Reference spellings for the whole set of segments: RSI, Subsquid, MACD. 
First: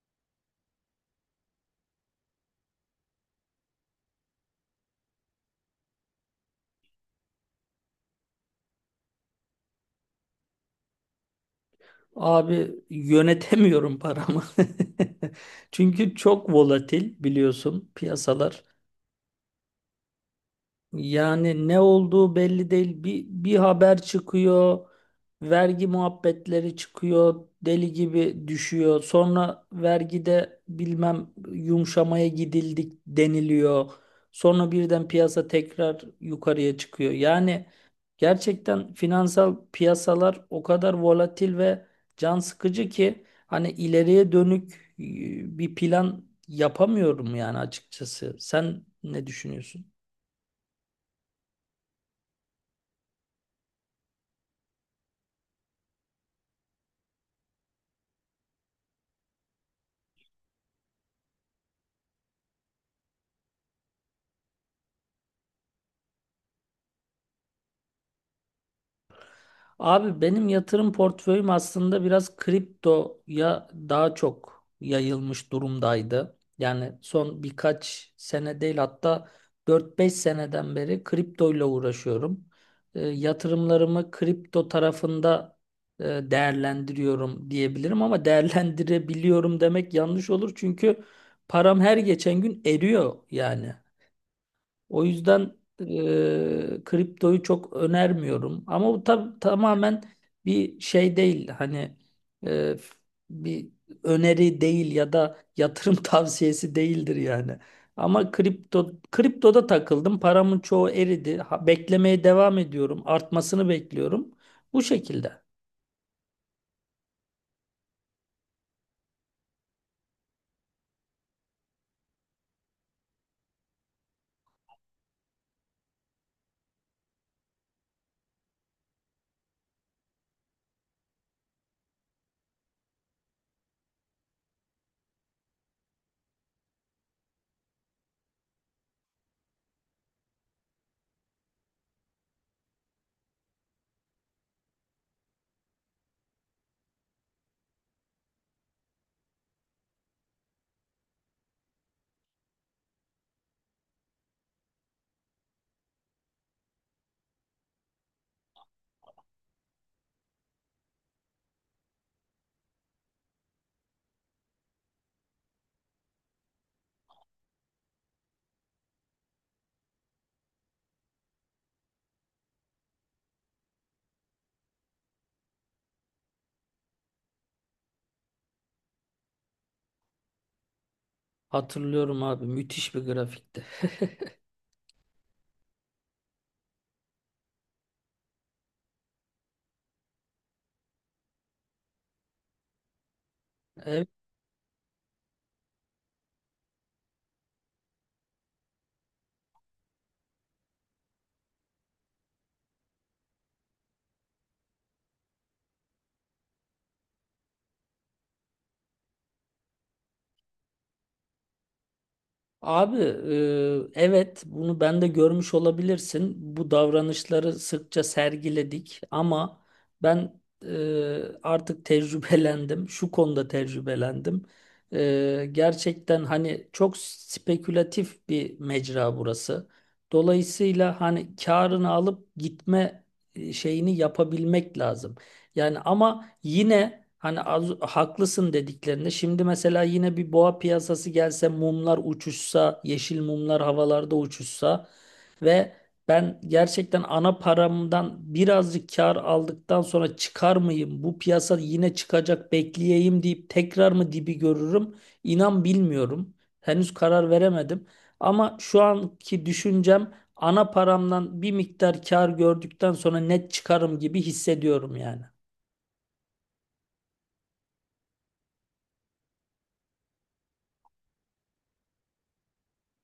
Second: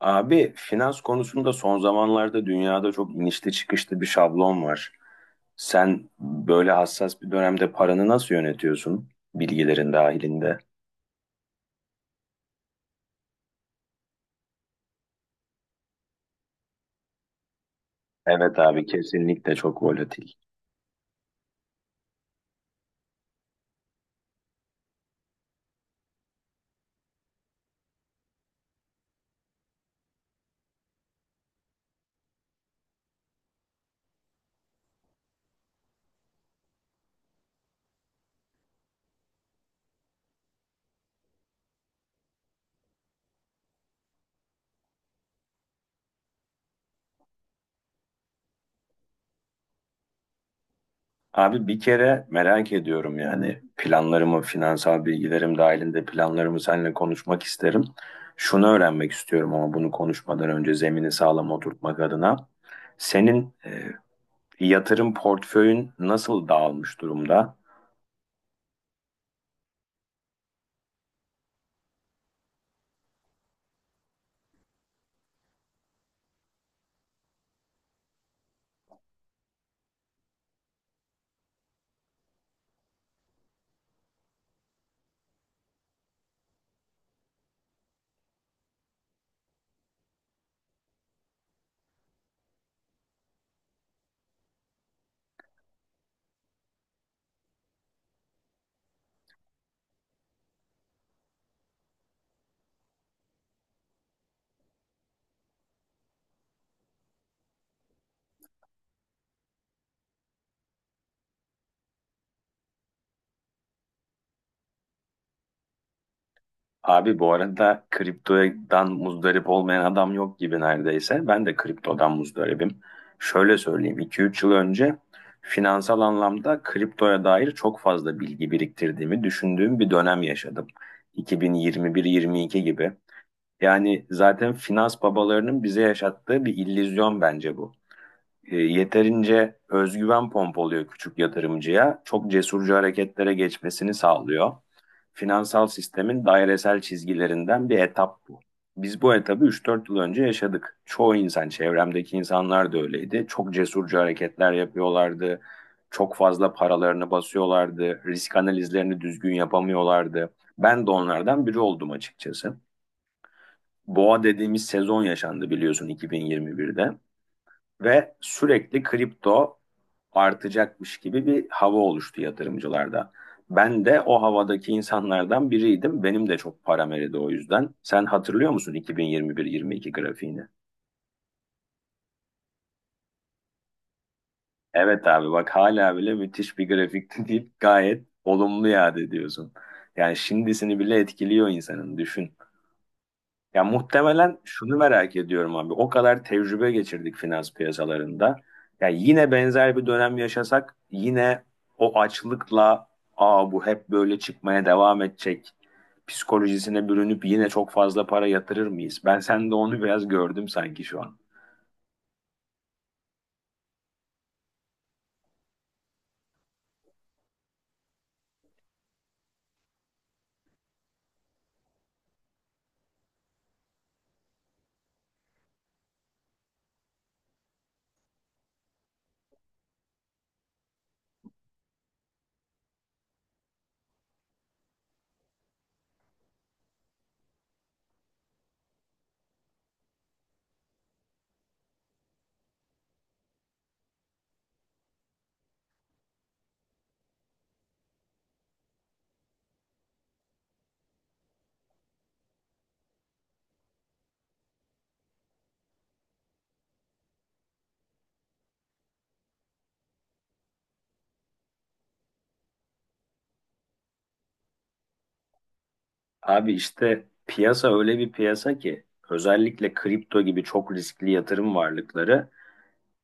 Abi finans konusunda son zamanlarda dünyada çok inişli çıkışlı bir şablon var. Sen böyle hassas bir dönemde paranı nasıl yönetiyorsun bilgilerin dahilinde? Abi yönetemiyorum paramı. Çünkü çok volatil biliyorsun Evet piyasalar. abi kesinlikle çok volatil. Yani ne olduğu belli değil. Bir haber çıkıyor, vergi muhabbetleri çıkıyor, deli gibi düşüyor. Sonra vergide bilmem yumuşamaya gidildik deniliyor. Sonra birden piyasa tekrar yukarıya çıkıyor. Yani gerçekten finansal piyasalar o kadar volatil ve can sıkıcı ki hani ileriye dönük bir plan yapamıyorum yani açıkçası. Sen ne düşünüyorsun? Abi bir kere merak ediyorum yani planlarımı, finansal bilgilerim dahilinde planlarımı seninle konuşmak isterim. Şunu öğrenmek istiyorum ama bunu konuşmadan önce zemini sağlam oturtmak adına. Senin yatırım portföyün nasıl dağılmış durumda? Abi benim yatırım portföyüm aslında biraz kriptoya daha çok yayılmış durumdaydı. Yani son birkaç sene değil, hatta 4-5 seneden beri kriptoyla uğraşıyorum. Yatırımlarımı kripto tarafında değerlendiriyorum diyebilirim, ama değerlendirebiliyorum demek yanlış olur çünkü param her geçen gün eriyor yani. O yüzden kriptoyu çok önermiyorum. Ama bu tamamen bir şey değil. Hani e, bir öneri değil ya da yatırım tavsiyesi değildir yani. Ama kriptoda takıldım. Paramın çoğu eridi. Ha, beklemeye devam ediyorum. Artmasını bekliyorum. Bu şekilde. Abi bu arada kriptodan muzdarip olmayan adam yok gibi neredeyse. Ben de kriptodan muzdaribim. Şöyle söyleyeyim, 2-3 yıl önce finansal anlamda kriptoya dair çok fazla bilgi biriktirdiğimi düşündüğüm bir dönem yaşadım. 2021-22 gibi. Yani zaten finans babalarının bize yaşattığı bir illüzyon bence bu. Yeterince özgüven pompalıyor küçük yatırımcıya, çok cesurca hareketlere geçmesini sağlıyor finansal sistemin dairesel çizgilerinden bir etap bu. Biz bu etabı üç dört yıl önce yaşadık. Çoğu insan, çevremdeki insanlar da öyleydi. Çok cesurca hareketler yapıyorlardı. Çok fazla paralarını basıyorlardı. Risk analizlerini düzgün yapamıyorlardı. Ben de onlardan biri oldum açıkçası. Boğa dediğimiz sezon yaşandı biliyorsun 2021'de ve sürekli kripto artacakmış gibi bir hava oluştu yatırımcılarda. Ben de o havadaki insanlardan biriydim. Benim de çok param eridi o yüzden. Sen hatırlıyor musun 2021-22 grafiğini? Hatırlıyorum abi, müthiş bir grafikti. Evet abi bak hala bile müthiş bir grafikti deyip gayet olumlu yad ediyorsun. Yani şimdisini bile etkiliyor insanın düşün. Ya Evet. muhtemelen şunu merak ediyorum abi. O kadar tecrübe geçirdik finans piyasalarında. Ya yine benzer bir dönem yaşasak yine o açlıkla aa bu hep böyle çıkmaya devam edecek psikolojisine bürünüp yine çok fazla para yatırır mıyız? Ben sende onu biraz gördüm sanki şu an. Abi evet, bunu ben de görmüş olabilirsin. Bu davranışları sıkça sergiledik, ama ben artık tecrübelendim. Şu konuda tecrübelendim. Gerçekten hani çok spekülatif bir mecra burası. Dolayısıyla hani karını alıp gitme şeyini yapabilmek lazım. Yani ama yine hani az, haklısın dediklerinde şimdi mesela yine bir boğa piyasası gelse mumlar uçuşsa, yeşil mumlar havalarda uçuşsa ve ben gerçekten ana paramdan birazcık kar aldıktan sonra çıkar mıyım? Bu piyasa yine çıkacak, bekleyeyim deyip tekrar mı dibi görürüm? İnan bilmiyorum. Henüz karar veremedim. Ama şu anki düşüncem, ana paramdan bir miktar kar gördükten sonra net çıkarım gibi hissediyorum yani. Abi işte piyasa öyle bir piyasa ki özellikle kripto gibi çok riskli yatırım varlıkları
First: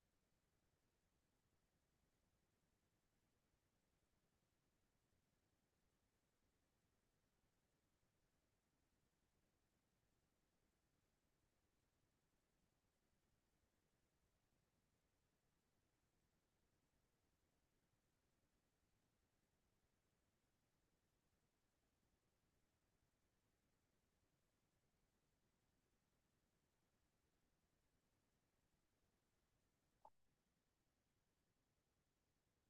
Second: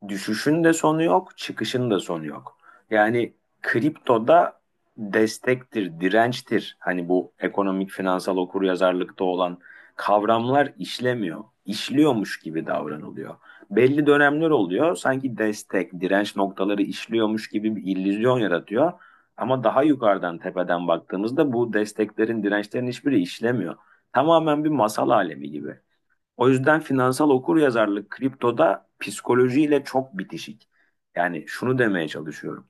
düşüşün de sonu yok, çıkışın da sonu yok. Yani kriptoda destektir, dirençtir. Hani bu ekonomik finansal okuryazarlıkta olan kavramlar işlemiyor. İşliyormuş gibi davranılıyor. Belli dönemler oluyor. Sanki destek, direnç noktaları işliyormuş gibi bir illüzyon yaratıyor. Ama daha yukarıdan tepeden baktığımızda bu desteklerin, dirençlerin hiçbiri işlemiyor. Tamamen bir masal alemi gibi. O yüzden finansal okuryazarlık kriptoda psikolojiyle çok bitişik. Yani şunu demeye çalışıyorum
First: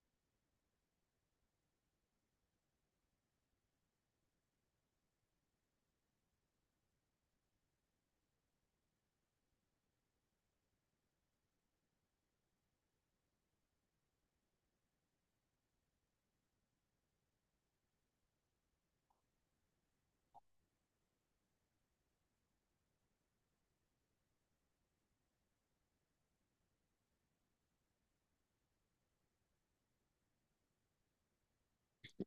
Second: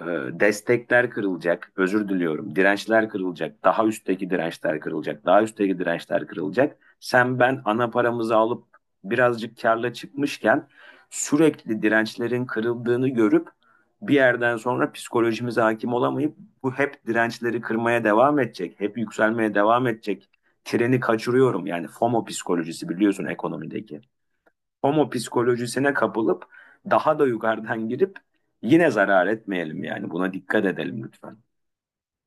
destekler kırılacak, özür diliyorum, dirençler kırılacak, daha üstteki dirençler kırılacak, daha üstteki dirençler kırılacak. Sen ben ana paramızı alıp birazcık karla çıkmışken sürekli dirençlerin kırıldığını görüp bir yerden sonra psikolojimize hakim olamayıp bu hep dirençleri kırmaya devam edecek, hep yükselmeye devam edecek. Treni kaçırıyorum yani FOMO psikolojisi biliyorsun ekonomideki homo psikolojisine kapılıp daha da yukarıdan girip yine zarar etmeyelim yani buna dikkat edelim lütfen.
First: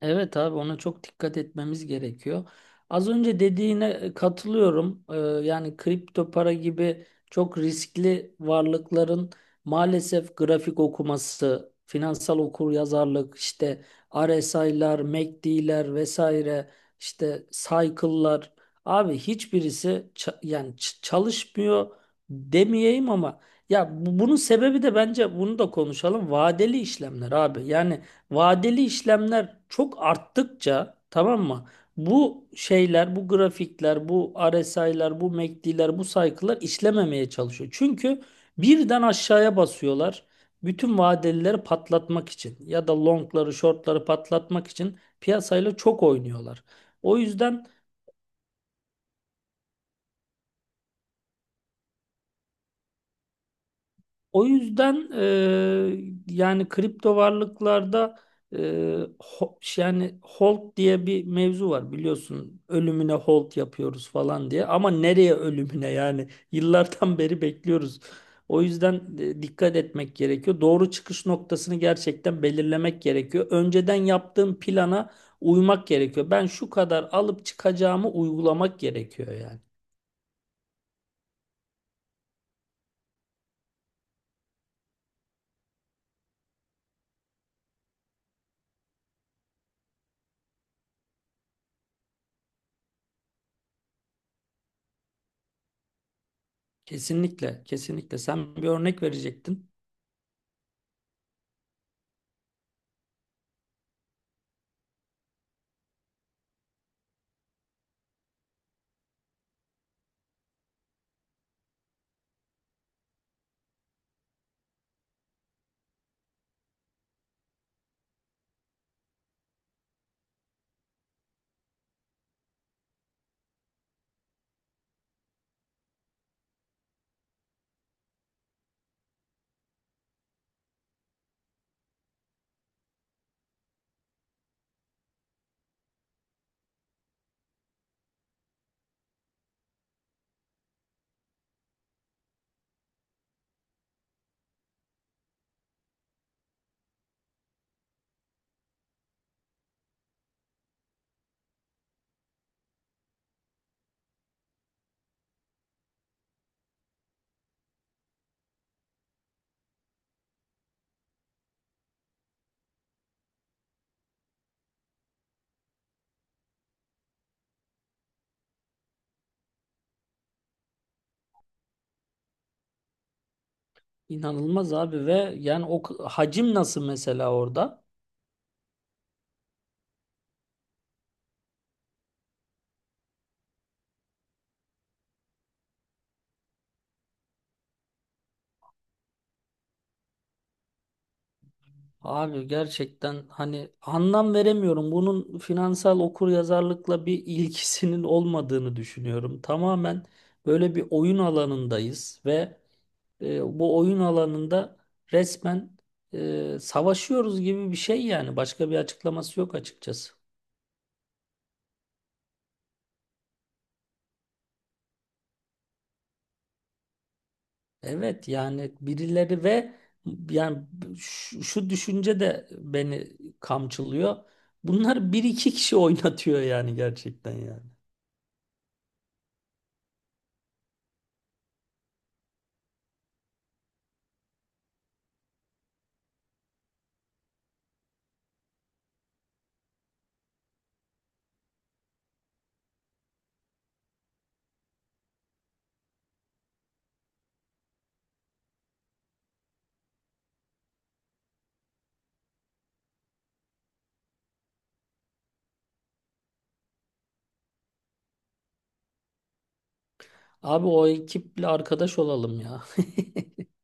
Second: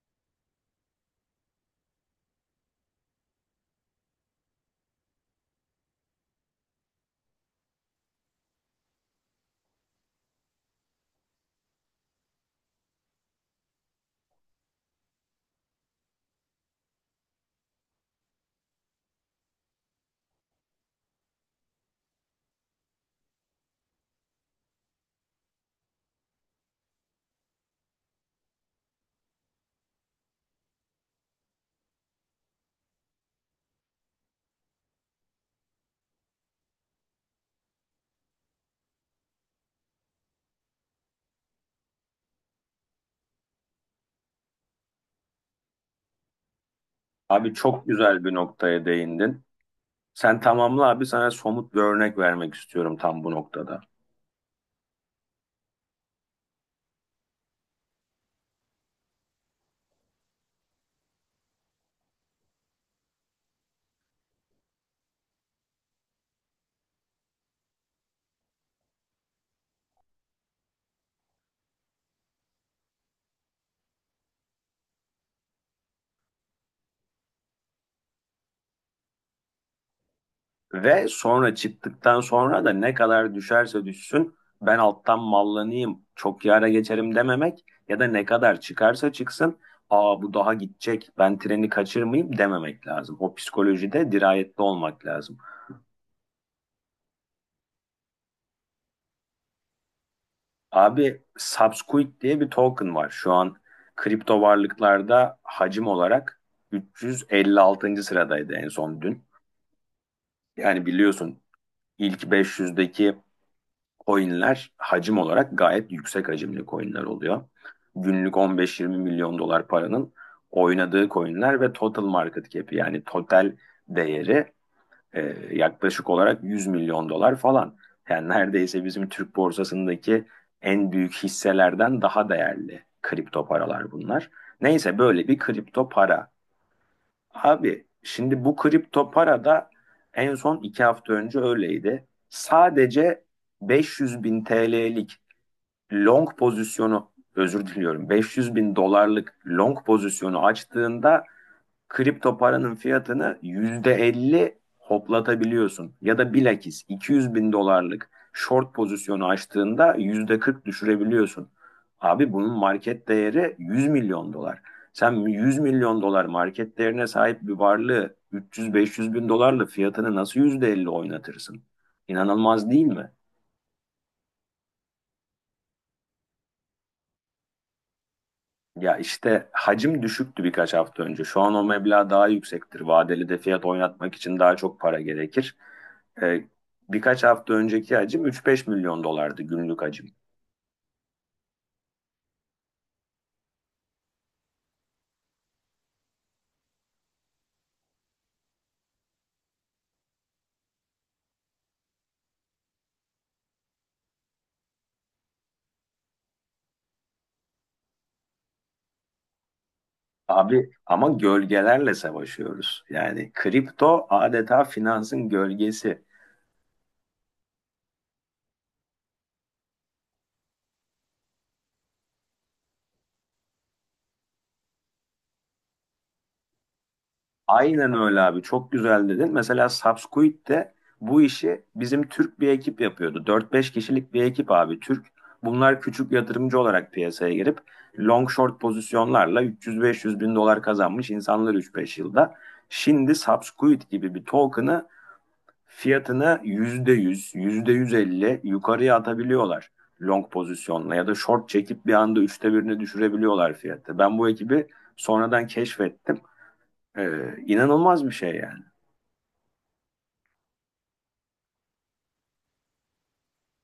Evet abi, ona çok dikkat etmemiz gerekiyor. Az önce dediğine katılıyorum. Yani kripto para gibi çok riskli varlıkların maalesef grafik okuması, finansal okuryazarlık, işte RSI'lar, MACD'ler vesaire, işte cycle'lar. Abi hiçbirisi çalışmıyor demeyeyim, ama ya bunun sebebi de, bence bunu da konuşalım. Vadeli işlemler abi. Yani vadeli işlemler çok arttıkça, tamam mı? Bu şeyler, bu grafikler, bu RSI'lar, bu MACD'ler, bu cycle'lar işlememeye çalışıyor. Çünkü birden aşağıya basıyorlar. Bütün vadelileri patlatmak için ya da longları, shortları patlatmak için piyasayla çok oynuyorlar. O Abi yüzden çok güzel bir noktaya değindin. Sen tamamla abi sana somut bir örnek vermek istiyorum tam bu noktada. O yüzden yani kripto varlıklarda e, yani hold diye bir mevzu var biliyorsun. Ölümüne hold yapıyoruz falan diye. Ama nereye ölümüne, yani yıllardan beri bekliyoruz. O yüzden dikkat etmek gerekiyor. Doğru çıkış noktasını gerçekten belirlemek gerekiyor. Önceden yaptığım plana uymak gerekiyor. Ben şu kadar alıp çıkacağımı uygulamak gerekiyor yani. Ve sonra çıktıktan sonra da ne kadar düşerse düşsün ben alttan mallanayım çok yara geçerim dememek ya da ne kadar çıkarsa çıksın aa bu daha gidecek ben treni kaçırmayayım dememek lazım. O psikolojide dirayetli olmak lazım. Kesinlikle, kesinlikle. Sen bir örnek verecektin. Abi Subsquid diye bir token var. Şu an kripto varlıklarda hacim olarak 356. sıradaydı en son dün. Yani biliyorsun ilk 500'deki coinler hacim olarak gayet yüksek hacimli coinler oluyor. Günlük 15-20 milyon dolar paranın oynadığı coinler ve total market cap'i yani total değeri ee, yaklaşık olarak 100 milyon dolar falan. Yani neredeyse bizim Türk borsasındaki en büyük hisselerden daha değerli kripto paralar bunlar. Neyse böyle bir kripto para. Abi şimdi bu kripto para da en son iki hafta önce öyleydi. Sadece 500 bin TL'lik long pozisyonu özür diliyorum 500 bin dolarlık long pozisyonu açtığında kripto paranın fiyatını %50 hoplatabiliyorsun. Ya da bilakis 200 bin dolarlık short pozisyonu açtığında %40 düşürebiliyorsun. Abi bunun market değeri 100 milyon dolar. Sen 100 milyon dolar market değerine sahip bir varlığı 300-500 bin dolarla fiyatını nasıl %50 oynatırsın? İnanılmaz değil mi? İnanılmaz abi, ve yani o hacim nasıl mesela orada? Ya işte hacim düşüktü birkaç hafta önce. Şu an o meblağ daha yüksektir. Vadeli de fiyat oynatmak için daha çok para gerekir. Ee, birkaç hafta önceki hacim üç beş milyon dolardı günlük hacim. Abi gerçekten hani anlam veremiyorum. Bunun finansal okuryazarlıkla bir ilgisinin olmadığını düşünüyorum. Tamamen böyle bir oyun alanındayız ve bu oyun alanında resmen savaşıyoruz gibi bir şey yani. Başka bir açıklaması yok açıkçası. Abi ama gölgelerle savaşıyoruz. Yani kripto adeta finansın gölgesi. Evet, yani birileri ve yani şu düşünce de beni kamçılıyor. Bunlar bir iki kişi oynatıyor yani, gerçekten yani. Aynen öyle abi. Çok güzel dedin. Mesela Subsquid de bu işi bizim Türk bir ekip yapıyordu. Dört beş kişilik bir ekip abi Türk. Bunlar küçük yatırımcı olarak piyasaya girip long short pozisyonlarla 300-500 bin dolar kazanmış insanlar üç beş yılda. Şimdi Subsquid gibi bir token'ı fiyatını yüzde yüzde yüz, yüzde yüz elli yukarıya atabiliyorlar long pozisyonla ya da short çekip bir anda üçte birini düşürebiliyorlar fiyatı. Ben bu ekibi sonradan keşfettim. İnanılmaz bir şey yani. Abi o ekiple arkadaş olalım ya.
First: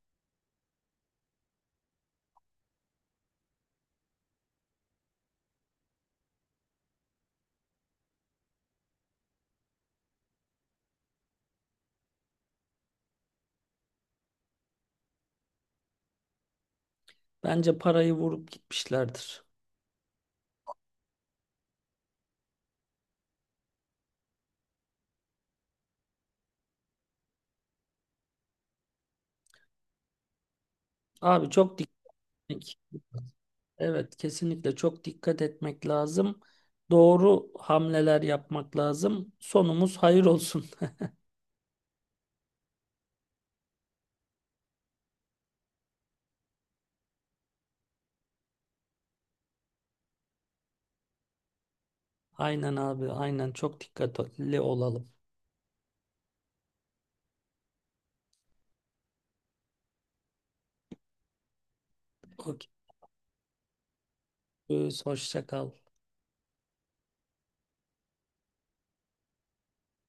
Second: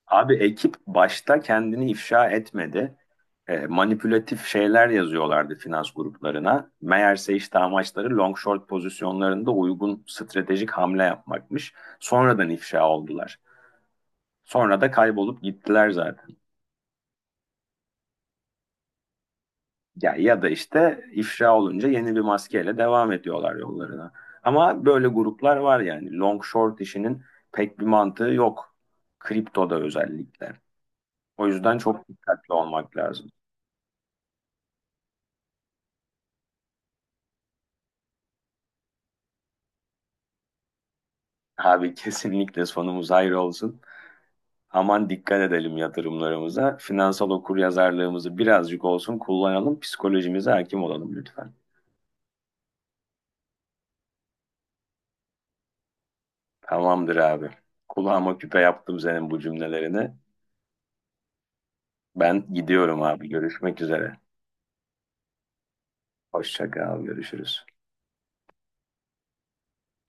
Abi ekip başta kendini ifşa etmedi. Manipülatif şeyler yazıyorlardı finans gruplarına. Meğerse işte amaçları long short pozisyonlarında uygun stratejik hamle yapmakmış. Sonradan ifşa oldular. Sonra da kaybolup gittiler zaten. Bence parayı vurup gitmişlerdir. Ya ya da işte ifşa olunca yeni bir maskeyle devam ediyorlar yollarına. Ama böyle gruplar var yani. Long short işinin pek bir mantığı yok. Kriptoda özellikle. O Abi çok yüzden çok dikkatli dikkat. olmak lazım. Evet, kesinlikle çok dikkat etmek lazım. Doğru hamleler yapmak lazım. Sonumuz hayır olsun. Abi kesinlikle sonumuz hayır olsun. Aman dikkat edelim yatırımlarımıza. Finansal okuryazarlığımızı birazcık olsun kullanalım. Psikolojimize hakim olalım lütfen. Aynen abi, aynen çok dikkatli olalım. Tamamdır abi. Kulağıma küpe yaptım senin bu cümlelerini. Ben Okey. gidiyorum abi. Görüşmek üzere. Hoşça kal. Hoşça kal. Görüşürüz.